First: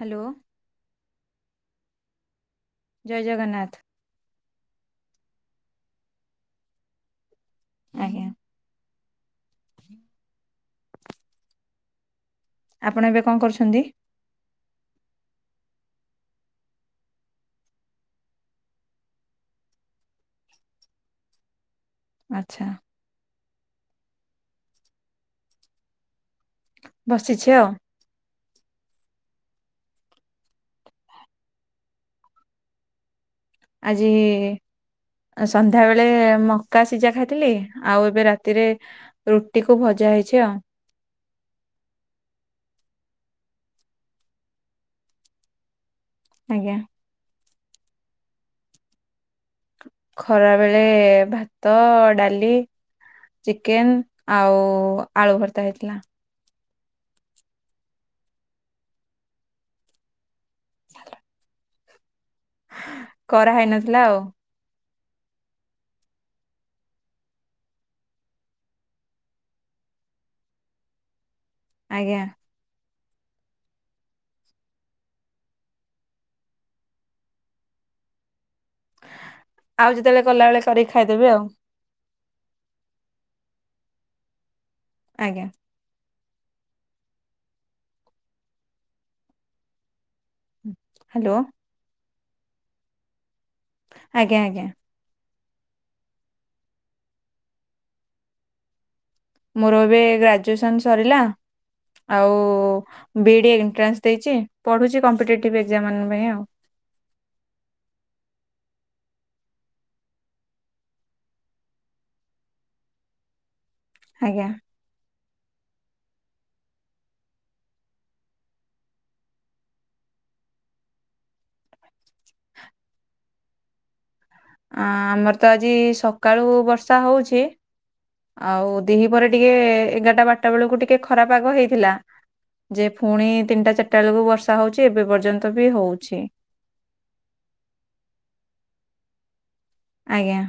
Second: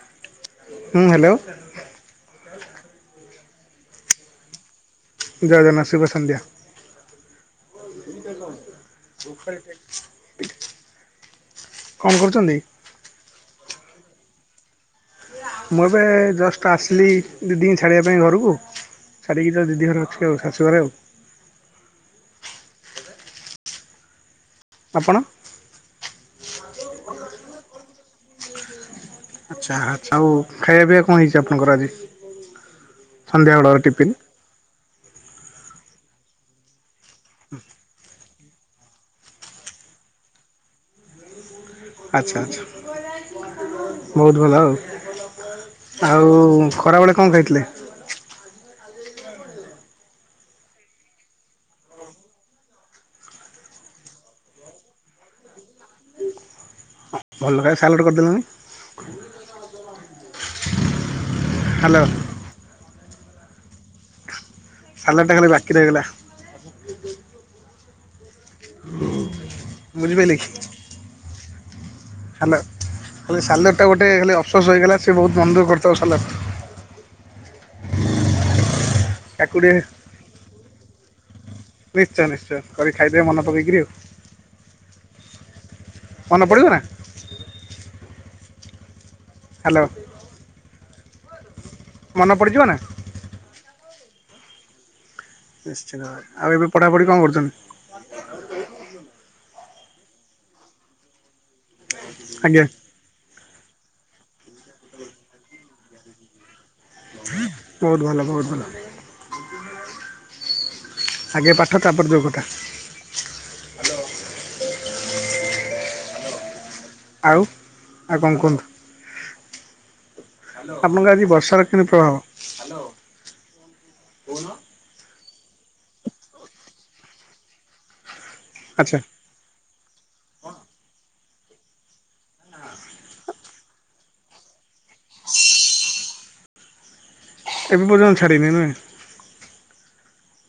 Hello. ହୁଁ hello ଜୟ ଜଗନ୍ନାଥ। ଜୟ ଜନା ସୁଭ ଆଜ୍ଞା ସନ୍ଧ୍ୟା। କଣ କରୁଛନ୍ତି? ଆପଣ ଏବେ କଣ କରୁଛନ୍ତି? ମୁଁ ଏବେ ଜଷ୍ଟ ଆସିଲି ଦିଦି ଙ୍କି ଛାଡ଼ିବା ପାଇଁ ଘରକୁ ଛାଡିକି ତ ଦିଦି ଘରେ ଅଛି ଆଉ ଶଶୁ ଘରେ ଆଉ। ଆଛା। ଆପଣ? ବସିଛି ଆଉ। ଆଚ୍ଛା ଆଚ୍ଛା ଆଉ ଖାଇବା ପିଇବା କଣ ହେଇଛି ଆପଣଙ୍କର ଆଜି? ସନ୍ଧ୍ୟାବେଳର ଆଜି ଟିଫିନ୍? ଆ ସନ୍ଧ୍ୟାବେଳେ ମକା ସିଝା ଖାଇଥିଲି ଆଉ ଏବେ ରାତିରେ ରୁଟି କୁ ଭଜା ହେଇଚି ଆଉ। ଆଚ୍ଛା ଆଚ୍ଛା ବହୁତ ଭଲ ଆଉ। ଆଉ ଆଜ୍ଞା ଖରାବେଳେ କଣ ଖାଇଥିଲେ? ଖରା ବେଳେ ଭାତ ଡାଲି। ଚିକେନ ଆଉ ଆଳୁ ଭର୍ତା ହେଇଥିଲା। ଭଲ ରେ ସାଲଟ କରିଦେଲୁନି। ହଲ। ହାଲୋ। କରାହେଇନଥିଲା ଆଉ। ସାଲାଟ ଖାଲି ବାକି ରହିଗଲା। ବୁଝିପାଇଲେକି? ଆଜ୍ଞା। ହାଲୋ ଖାଲି ସାଲଟ ଟା ଗୋଟେ ଖାଲି ଅଫସୋସ ହୋଇଗଲା। ସେଏ ବହୁତ ମନଦୁଃଖ କରିଥିବ ସାଲଟ ଟା। ତାକୁ ଟିକେ ଆଉ ଯେତେବେଳେ କଲା ବେଳେ କରିକି ଖାଇଦେବି ଆଉ। ନିଶ୍ଚୟ ନିଶ୍ଚୟ କରି କି ଖାଇଦେବେ ମନେ ପକେଇକିରି ଆଉ। ଆଜ୍ଞା। ମନେ ପଡିଲା? ହାଲୋ। ହାଲୋ। ମନେ ପଡ଼ିଯିବ ନା? ଆଜ୍ଞା ଆ ନିଶ୍ଚିନ୍ତ ଭାବେ ଆଉ ଏବେ ପଠ଼ାପଢି କଣ କରୁଚନ୍ତି? [unintelligible] ମୋର ଏବେ ଗ୍ରାଜୁଏସନ ସରିଲା ଆଉ ଆଜ୍ଞା ବି ଇ ଡି ଏଣ୍ଟ୍ରାନ୍ସ ଦେଇଚି ପଢ଼ୁଚି କମ୍ପିଟେଟିଭ୍ ଏକ୍ଜାମ ମାନ ପାଇଁ ଆଉ। ବହୁତ ଭଲ ବହୁତ ଭଲ। ଆଗେ ପାଠ ତାପରେ ଯୋଉ କଥା। ଆଜ୍ଞା। ଆଉ ଆଉ କଣ କୁହନ୍ତୁ। ଆପଣଙ୍କର ଆଜି ବର୍ଷା କେମିତି ପ୍ରଭାବ? [unintelligible] ଆ ଆମର ତ ଆଜି ସକାଳୁ ବର୍ଷା ହଉଚି। ଆଉ ଆଚ୍ଛା ଦିହି ପରେ ଟିକେ ଏଗାରଟା ବାରଟା ବେଳକୁ ଟିକେ ଖରାପ ପାଗ ହେଇଥିଲା। ଯେ ପୁଣି ତିନିଟା ଚାରିଟା ବେଳକୁ ବର୍ଷା ହଉଚି ଏବେ ପର୍ଯ୍ୟନ୍ତ ବି ହଉଚି। ଏବେ ପର୍ଯ୍ୟନ୍ତ ଛାଡ଼ିନି ନା? ଆଜ୍ଞା।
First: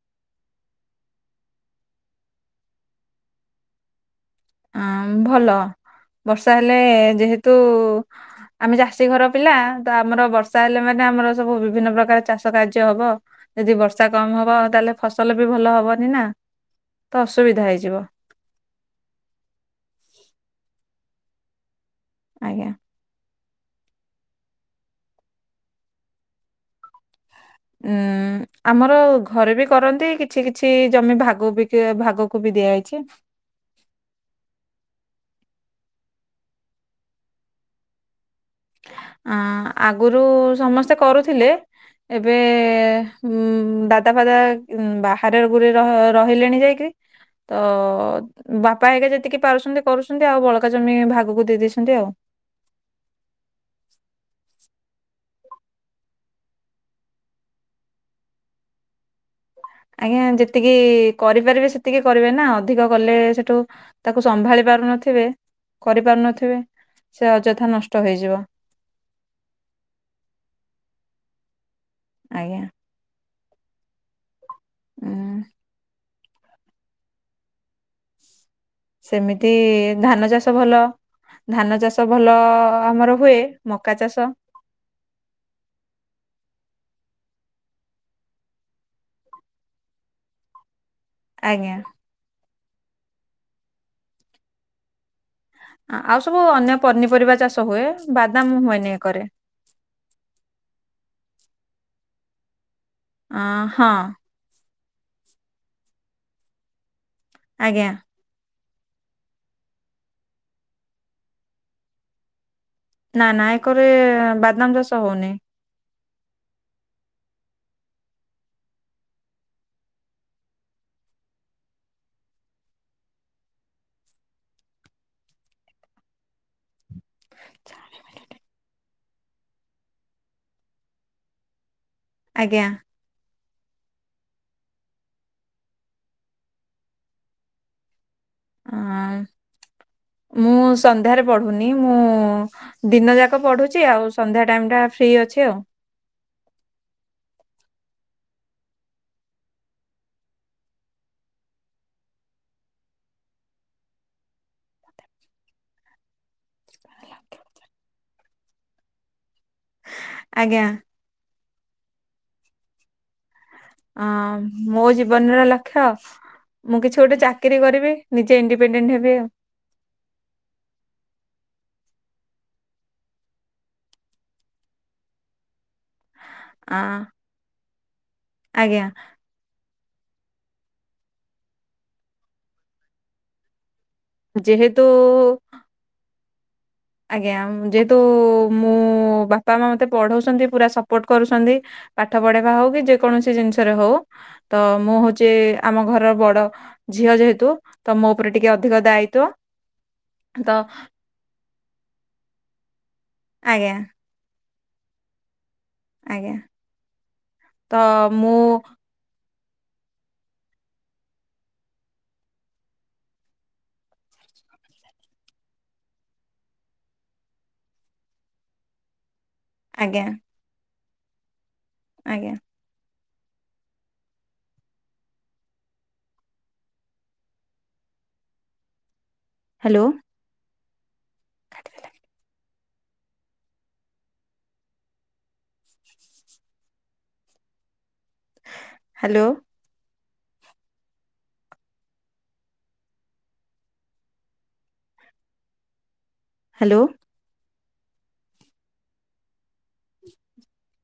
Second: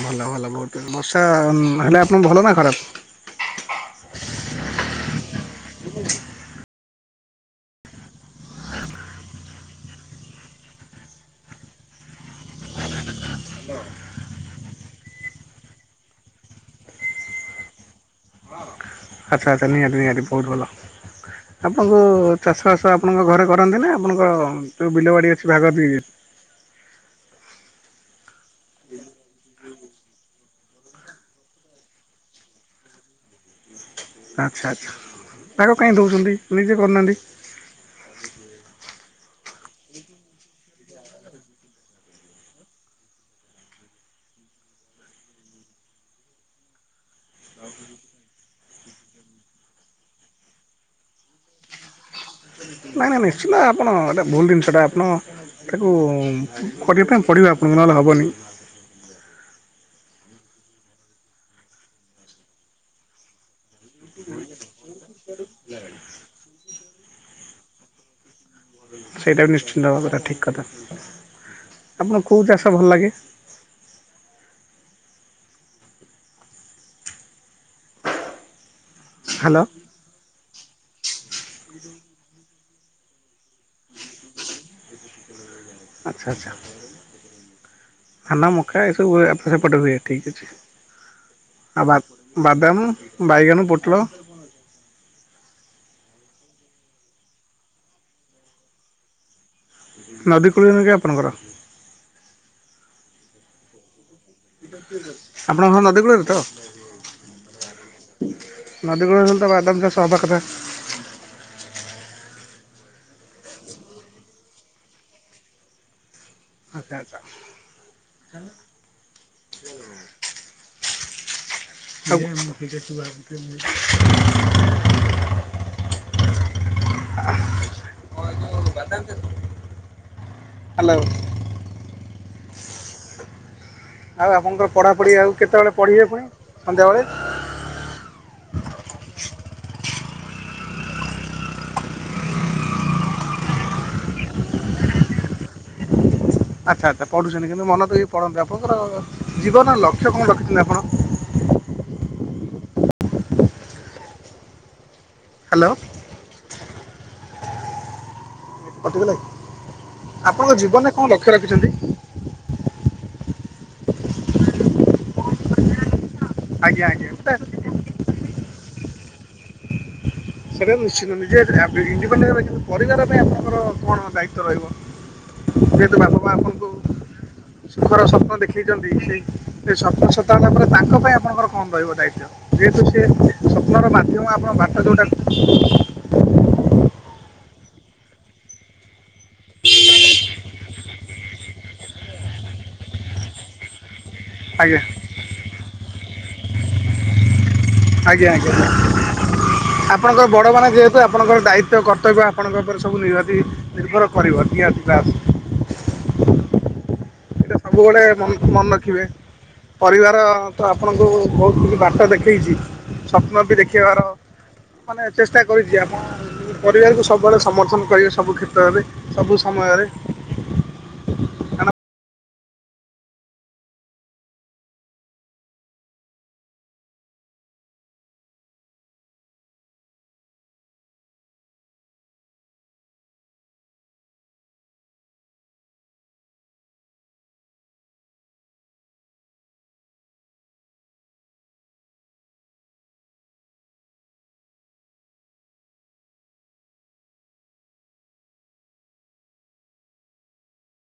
ଭଲ ଭଲ ବହୁତ। ବର୍ଷା ହେଲେ ଆପଣଙ୍କ ଭଲ ନା ଖରାପ? ଆଁ ଭଲ। ବର୍ଷା ହେଲେ ଯେହେତୁ ଆମେ ଚାଷୀ ଘର ପିଲା। ତ ଆମର ବର୍ଷା ହେଲେ ମଧ୍ଯ ଆମର ସବୁ ବିଭିନ୍ନ ପ୍ରକାର ଚାଷ କାର୍ଯ୍ୟ ହବ। ଯଦି ବର୍ଷା କମ ହବ ତାହେଲେ ଫସଲ ବି ଭଲ ହବନି ନା ତ ଅସୁବିଧା ହେଇଯିବ। ଆଚ୍ଛା ଆଚ୍ଛା ନିହାତି ନିହାତି ବହୁତ ଭଲ। ଆପଣଙ୍କୁ ଆଜ୍ଞା ଚାଷବାସ ଆ ଆପଣଙ୍କ ଘରେ କରନ୍ତି ନା ଆପଣଙ୍କ ବିଲବାଡ଼ି ଅଛି ଭାଗ ଦେଇଦିଅନ୍ତି। ଉଁ ଉଁ। ଆମର ଘରେ ବି କରନ୍ତି। କିଛି କିଛି ଜମି ଭାଗଵି ଭାଗକୁ ବି ଦିଆଯାଇଛି। ଆଚ୍ଛା ଆଚ୍ଛା। ତାଙ୍କ କାହିଁ ଦେଉଛନ୍ତି ନିଜେ କରୁନାହାନ୍ତି। ଆ ଆଗରୁ ସମସ୍ତେ କରୁଥିଲେ। ଏବେ ଉ ଦାଦା ଫାଦା ବାହାରେ ଗୁରେ ର ରହିଲେଣି ଯାଇକି। ତ ଅ। ବାପା ହେଗା ଯେତିକି ପାରୁଛନ୍ତି କରୁଛନ୍ତି। ଆଉ ବଳକା ଜମି ଭାଗକୁ ଦେଇ ଦେଇେଛନ୍ତି ଆଉ। ନାଇଁ ନାଇଁ ନିଶ୍ଚିନ୍ତ ଆପଣ ଏଇଟା ଭୁଲ ଜିନିଷଟା ଆପଣ। ତାକୁ କରିବା ପାଇଁ ପଡ଼ିବ ଆପଣଙ୍କ ନହେଲେ ହେବନି। ଆଜ୍ଞା ଯେତିକି କରିପାରିବେ ସେତିକି କରିବେ ନା ଅଧିକ କଲେ ସେଠୁ। ତାକୁ ସମ୍ଭାଳି ପାରୁ ନଥିବେ କରିପାରୁ ନଥିବେ। ସେ ଅଯଥା ନଷ୍ଟ ହେଇଯିବ। ସେଇଟା ନିଶ୍ଚିନ୍ତ ଭାବରେ ଠିକ କଥା। ଆପଣ କୋଉ ଆଜ୍ଞା ଚାଷ ଭଲ ଲାଗେ। ହୁଁ। ସେମିତି ହ୍ୟାଲୋ ଧାନ ଚାଷ ଭଲ ଧାନ ଚାଷ ଭଲ ଆମର ହୁଏ ମକା ଚାଷ ଆଚ୍ଛା ଆଚ୍ଛା। ଧାନ ମକା ଏସବୁ ସେପଟ ହୁଏ ଠିକ୍ ଅଛି। ଆଜ୍ଞା ଆଉ ବା ବା ମାମୁଁ ବାଇଗାନ ପୋଟଳ। ଆଉ ସବୁ ଅନ୍ୟ ପନିପରିବା ଚାଷ ହୁଏ ବାଦାମ ହୁଏନି ଏକ କରେ। ନଦୀ କୂଳିନ କି ଆପଣଙ୍କର। ଅ ହଁ। ଆପଣଙ୍କ ଘର ନଦୀ କୂଳରେ ତ। ଆଜ୍ଞା। ନଦୀ କୁ ଳ ରେ ତ ବାଦାମ ଚାଷହ ବାକ ଥା। ନା ନା ଏକରେ ବାଦନାାମ ଚାଷ ହଉନି। ଆଛା ଆ ଛା। ଆ। [inaudible] [unintelligible] ହ୍ୟାଲୋ [unintelligible] ଆଜ୍ଞା। ଆଉ ଆପଙ୍କର ପଢ଼ା ପଢ଼ି ଆଉ କେତେବେଳେ ପଢ଼ିବେ ପୁଣି ସନ୍ଧ୍ୟାବେଳେ। ଅ [inaudible] ମୁଁ ସନ୍ଧ୍ୟାରେ ପଢ଼ୁନି ମୁଁ ଦିନ ଯାକ ପଢୁଛି ଆଉ ସନ୍ଧ୍ୟା ଟାଇମ ଟା ଫ୍ରି ଅଛି ଆଉ। ଆଚ୍ଛା ଆଚ୍ଛା ପଢ଼ୁଛନ୍ତି କିନ୍ତୁ ମନ ତ ବି ପ଼ନ୍ତନ୍ତି ଆପଣଙ୍କର ଜୀବନର ଲକ୍ଷ କଣ ରଖିଛନ୍ତି ଆପଣ। ହ୍ୟାଲୋ। କଟି ଗଲା କି ଆପଣଙ୍କ ଆଜ୍ଞା ଜୀବନରେ କଣ ଲକ୍ଷ୍ୟ ରଖିଛନ୍ତି। ଅ ମୋ ଜୀବନର ଲକ୍ଷ୍ୟ ମୁଁ ଆଜ୍ଞା କିଛି ଆଜ୍ଞା ଗୋଟେ ସେଟା- ଚାକିରୀ କରିବି। ନିଜେ ଇଣ୍ଡିପେଣ୍ଡେଣ୍ଟ ହେବି ଆଉ? ସେଇଟା ନିଶ୍ଚନ୍ତ ନିଜେ ଇଦିପେଦେତ ପରିବାର ପାଇଁ ଆପଣଙ୍କର କଣ ଦାୟିତଵ ରହିବ। ଯେହେତୁ ବାପା ମା ଆପଣଙ୍କୁ ଆଁ ସୁଖର ସ୍ୱପ୍ନ ଆଜ୍ଞା ଦେଖେଇଛନ୍ତି ସେଇ? ସେ ସ୍ୱପ୍ନ ସତା ପରେ ତାଙ୍କ ପାଇଁ ଆପଣଙ୍କର କଣ ରହିବ ଦାୟିତ ଯେହେତୁ ସେ ସ୍ୱପ୍ନର ବା ଏବଂ ଆପଣଙ୍କ ବାଟ ଯେହେତୁ ଯେଉଁଟା ଆଜ୍ଞା ଯେହେତୁ ମୁଁ ବାପା ମା ମୋତେ ପଢ଼ାଉଛନ୍ତି ପୁରା ସପୋର୍ଟ କରୁଛନ୍ତି। ପାଠ ପଢେଇବା ହଉ କି ଯେ କୌଣସି ଜିନିଷରେ ହଉ। ତ ଆଜ୍ଞା ମୁଁ ହଉଛି ଆମ ଘରର ବଡ ଝିଅ ଯେହେତୁ ତ ମୋ ଉପରେ ଆଜ୍ଞା ଟିକେ ଆଜ୍ଞା ଅଧିକ ଦାୟିତ୍ଵ ଆପଣଙ୍କର ତ ବଡ ମାନେ ଯେହେତୁ ଆପଣଙ୍କର ଦାୟିତ୍ୱ କର୍ତ୍ତବ୍ୟ ଆପଣଙ୍କ ଉପରେ ସବୁ ନିହାତି ଆଜ୍ଞା ନିର୍ଭର କରିବ କିଏ ଅଛି ତାର। ଆଜ୍ଞା। ଏ ତ ସବୁବେଳେ ମନ ମୁଁ ମନେ ରଖିବେ। ପରିବାର ତ ଆପଣଙ୍କୁ ବହୁତ କିଛି ବାଟ ଦେଖେଇଛି ସ୍ୱପ୍ନ ବି ଦେଖେଇବାର ମାନେ ଚେଷ୍ଟା କରିଛି ଆପଣ ପରିବାରକୁ ସବୁବେଳେ ସମର୍ଥନ କରିବେ ସବୁ କ୍ଷେତ୍ରରେ। ସବୁ ସମୟରେ। ଆଜ୍ଞା ଆଜ୍ଞା। ହ୍ୟାଲୋ। ହ୍ୟାଲୋ। ହ୍ୟାଲୋ। [inaudible]